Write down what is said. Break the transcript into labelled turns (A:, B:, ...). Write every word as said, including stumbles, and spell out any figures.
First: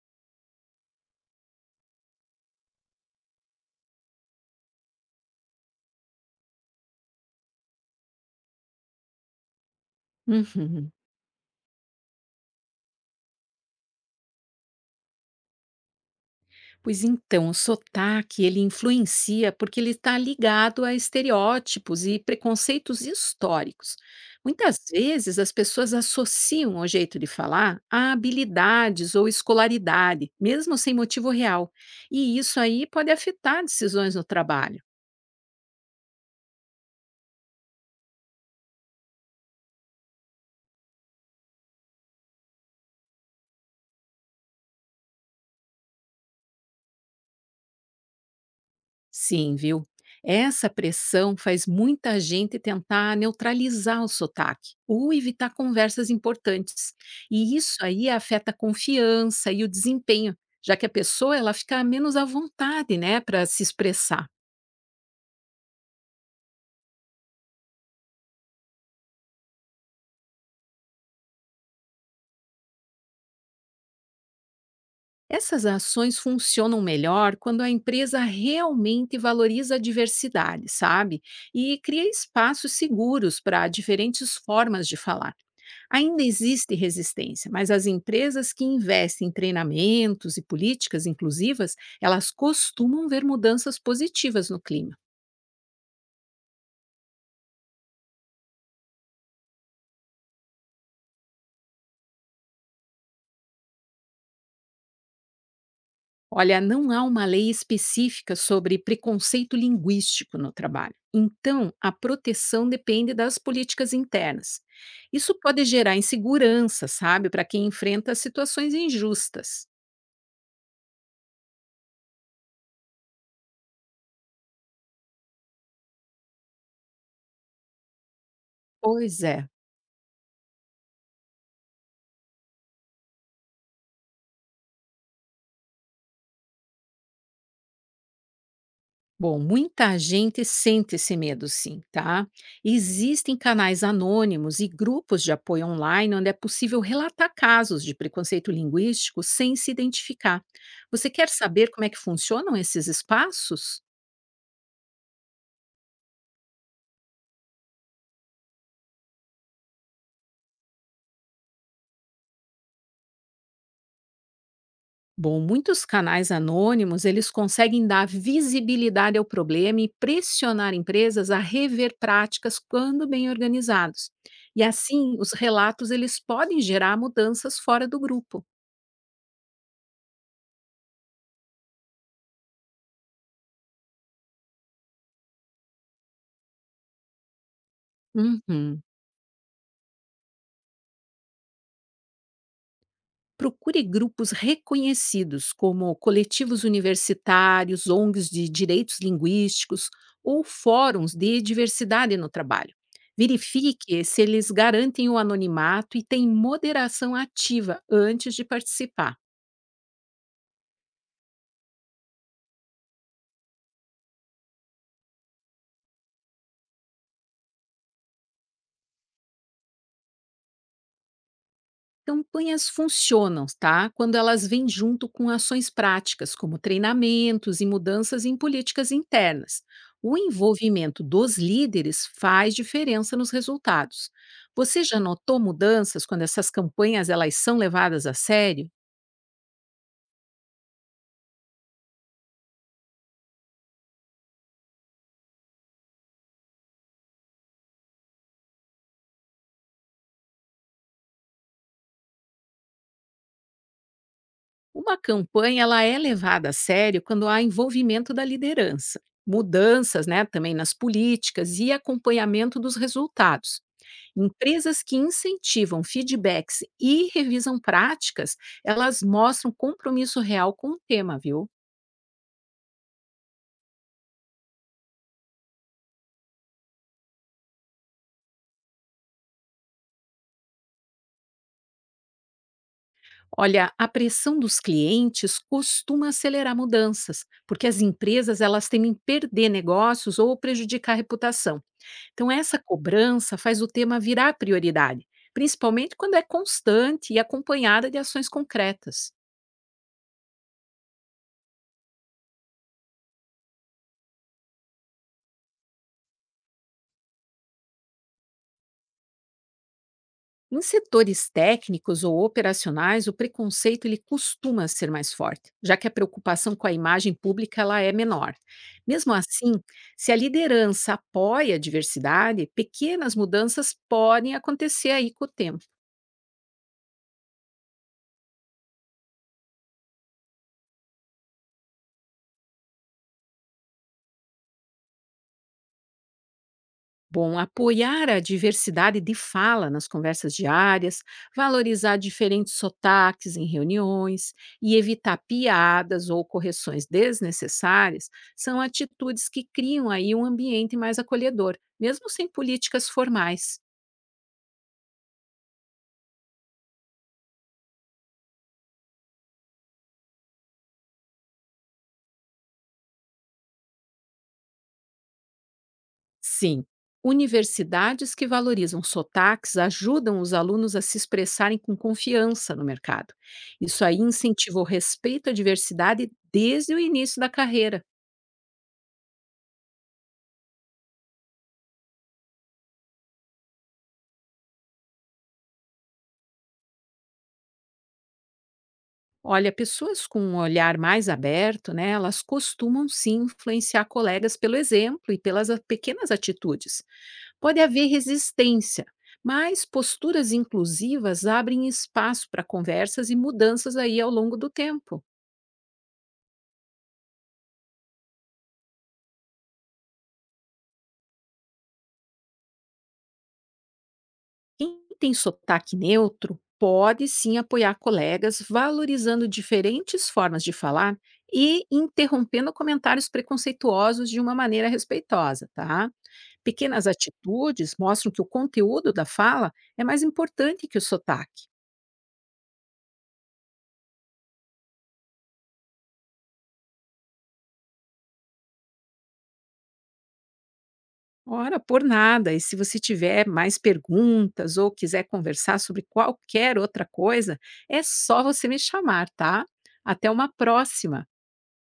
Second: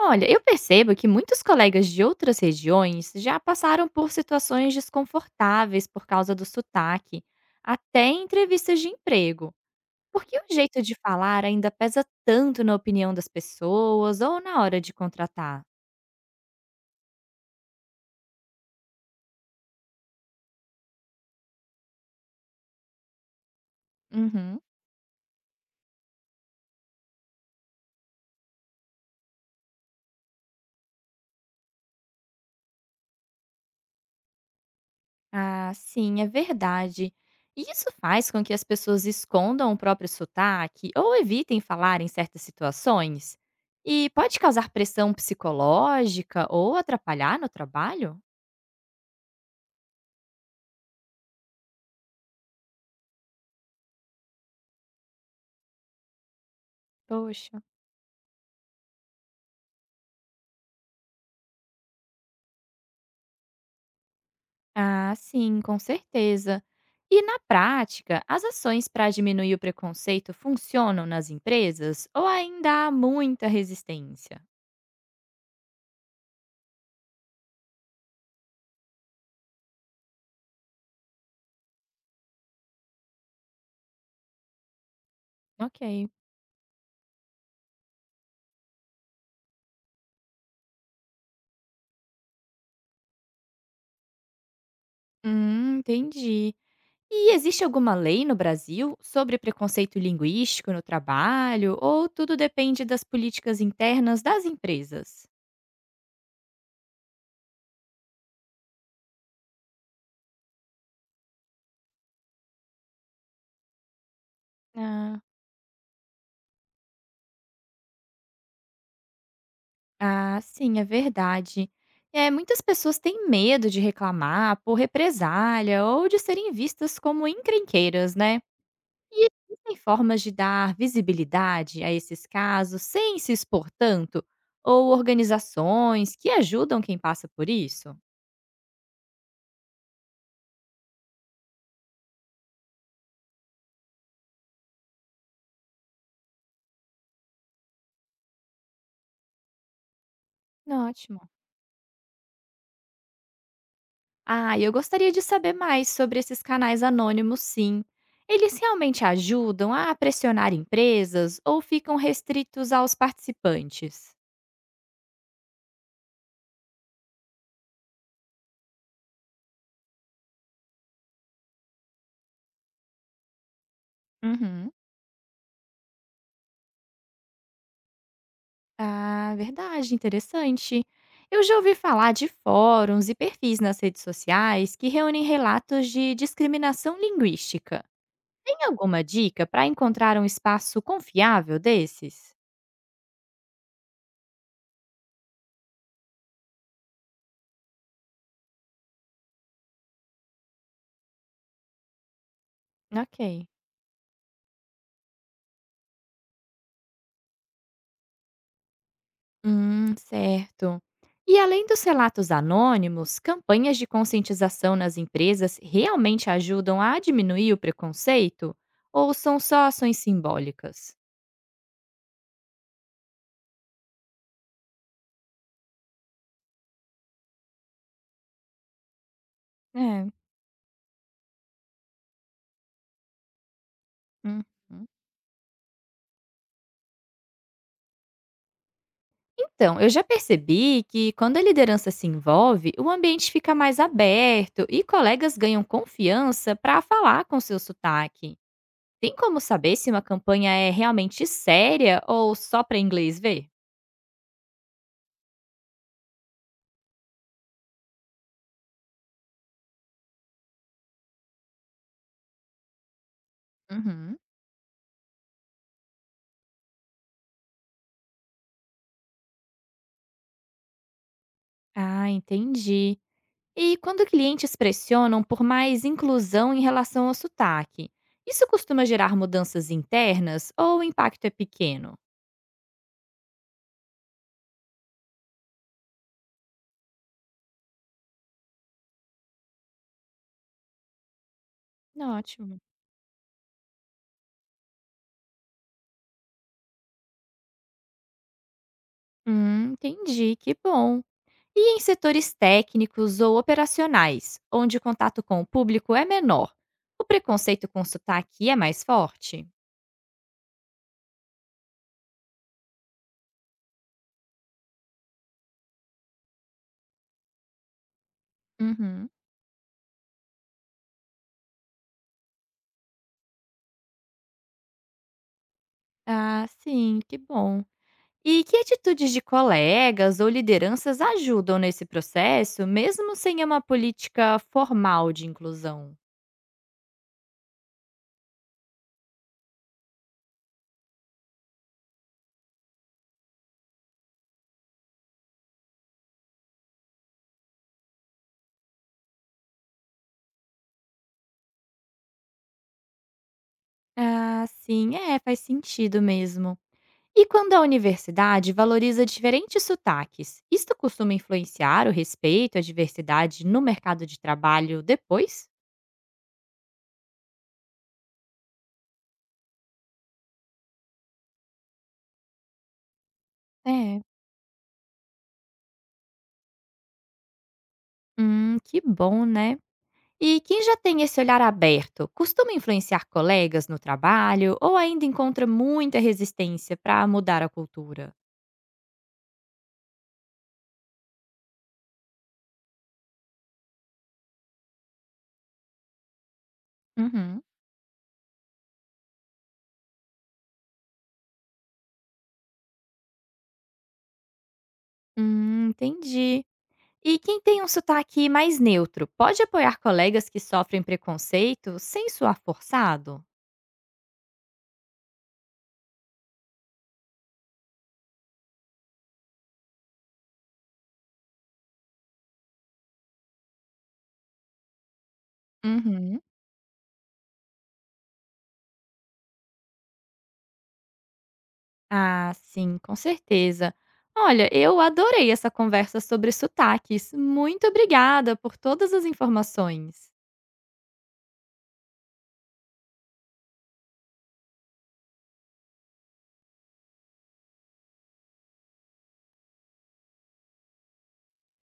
A: Olha, eu percebo que muitos colegas de outras regiões já passaram por situações desconfortáveis por causa do sotaque, até em entrevistas de emprego. Por que o jeito
B: Uhum.
A: de falar ainda pesa tanto na opinião das pessoas ou na hora de contratar?
B: Pois então, o sotaque ele influencia porque ele está ligado a estereótipos e preconceitos históricos.
A: Uhum.
B: Muitas vezes as pessoas associam o jeito de falar a habilidades ou escolaridade, mesmo sem motivo real. E isso aí pode afetar decisões no trabalho.
A: Ah, sim, é verdade. E isso faz com que as pessoas escondam o próprio sotaque ou evitem falar em certas situações? E pode causar pressão psicológica ou atrapalhar no trabalho?
B: Sim, viu? Essa pressão faz muita gente tentar neutralizar o sotaque ou evitar conversas importantes. E
A: Poxa.
B: isso aí afeta a confiança e o desempenho, já que a pessoa ela fica menos à vontade, né, para se expressar.
A: Ah, sim, com certeza. E na prática, as ações para diminuir o preconceito funcionam nas empresas ou ainda há muita resistência?
B: Essas ações funcionam melhor quando a empresa realmente valoriza a diversidade, sabe? E cria espaços seguros para diferentes formas de falar.
A: Ok.
B: Ainda existe resistência, mas as empresas que investem em treinamentos e políticas inclusivas, elas costumam ver mudanças positivas no clima.
A: Hum, entendi. E existe alguma lei no Brasil sobre preconceito linguístico no trabalho ou tudo depende das políticas internas das empresas?
B: Olha, não há uma lei específica sobre preconceito linguístico no trabalho. Então, a proteção depende das políticas internas.
A: Ah,
B: Isso pode gerar insegurança, sabe, para quem enfrenta situações injustas.
A: ah, sim, é verdade. É, muitas pessoas têm medo de reclamar por represália ou de serem vistas como encrenqueiras, né?
B: Pois
A: E
B: é.
A: existem formas de dar visibilidade a esses casos sem se expor tanto? Ou organizações que ajudam quem passa por isso?
B: Bom, muita gente sente esse medo, sim, tá? Existem canais anônimos e grupos de apoio online onde é possível relatar casos de preconceito linguístico sem se identificar. Você quer
A: Ótimo.
B: saber como é que funcionam esses espaços?
A: Ah, eu gostaria de saber mais sobre esses canais anônimos, sim. Eles realmente ajudam a pressionar empresas ou ficam restritos aos participantes?
B: Bom, muitos canais anônimos, eles conseguem dar visibilidade ao problema e pressionar empresas a rever práticas quando bem organizados. E
A: Uhum.
B: assim, os relatos eles podem gerar mudanças fora do grupo.
A: Ah, verdade, interessante. Eu já ouvi falar de fóruns e perfis nas redes sociais que reúnem relatos de discriminação linguística. Tem
B: Uhum.
A: alguma dica para encontrar um espaço confiável desses?
B: Procure grupos reconhecidos, como coletivos universitários, O N Gs de direitos linguísticos ou fóruns de diversidade no trabalho.
A: Ok.
B: Verifique se eles garantem o anonimato e têm moderação ativa antes de participar.
A: Hum, certo. E além dos relatos anônimos, campanhas de conscientização nas empresas realmente ajudam a diminuir o preconceito? Ou são só ações simbólicas?
B: Campanhas funcionam, tá? Quando elas vêm junto com ações práticas, como treinamentos e mudanças em políticas internas.
A: É.
B: O envolvimento dos líderes faz diferença nos resultados.
A: Uhum.
B: Você já notou mudanças quando essas campanhas elas são levadas a sério?
A: Então, eu já percebi que quando a liderança se envolve, o ambiente fica mais aberto e colegas ganham confiança para falar com seu sotaque. Tem como saber se uma campanha é realmente séria ou só para inglês ver?
B: Uma campanha ela é levada a sério quando há envolvimento da liderança, mudanças, né, também nas políticas e acompanhamento dos resultados.
A: Uhum.
B: Empresas que incentivam feedbacks e revisam práticas, elas mostram compromisso real com o tema, viu?
A: Ah, entendi. E quando clientes pressionam por mais inclusão em relação ao sotaque, isso costuma gerar mudanças internas ou o impacto é pequeno?
B: Olha, a pressão dos clientes costuma acelerar mudanças, porque as empresas elas temem perder negócios ou prejudicar a reputação. Então
A: Ótimo.
B: essa cobrança faz o tema virar prioridade, principalmente quando é constante e acompanhada de ações concretas.
A: Hum, entendi, que bom. E em setores técnicos ou operacionais, onde o contato com o público é menor, o preconceito com sotaque é mais forte?
B: Em setores técnicos ou operacionais, o preconceito ele costuma ser mais forte, já que a preocupação com a imagem pública ela é menor.
A: Uhum.
B: Mesmo assim, se a liderança apoia a diversidade, pequenas mudanças podem acontecer aí com o tempo.
A: Ah, sim, que bom. E que atitudes de colegas ou lideranças ajudam nesse processo, mesmo sem uma política formal de inclusão?
B: Bom, apoiar a diversidade de fala nas conversas diárias, valorizar diferentes sotaques em reuniões e evitar piadas ou correções desnecessárias são atitudes que criam aí um ambiente mais acolhedor, mesmo sem políticas formais.
A: Ah, sim, é, faz sentido mesmo. E quando a universidade valoriza diferentes sotaques, isto costuma influenciar o respeito à diversidade no mercado de trabalho depois?
B: Sim, universidades que valorizam sotaques ajudam os alunos a se expressarem com confiança no mercado. Isso aí
A: É.
B: incentiva o respeito à diversidade desde o início da carreira.
A: Hum, que bom, né? E quem já tem esse olhar aberto, costuma influenciar colegas no trabalho ou ainda encontra muita resistência para mudar a cultura?
B: Olha, pessoas com um olhar mais aberto, né, elas costumam sim influenciar colegas pelo exemplo e pelas a- pequenas atitudes.
A: Uhum.
B: Pode haver resistência, mas posturas inclusivas abrem espaço para conversas e mudanças aí ao longo do tempo.
A: Hum, entendi. E quem tem um sotaque mais neutro, pode apoiar colegas que sofrem preconceito sem soar forçado?
B: Quem tem sotaque neutro pode sim apoiar colegas valorizando diferentes formas de falar e interrompendo comentários preconceituosos de uma maneira respeitosa, tá?
A: Uhum.
B: Pequenas atitudes mostram que o conteúdo da fala é mais importante que o sotaque.
A: Ah, sim, com certeza. Olha, eu adorei essa conversa sobre sotaques. Muito obrigada por todas as informações.
B: Ora, por nada, e se você tiver mais perguntas ou quiser conversar sobre qualquer outra coisa, é só você me chamar, tá? Até uma próxima!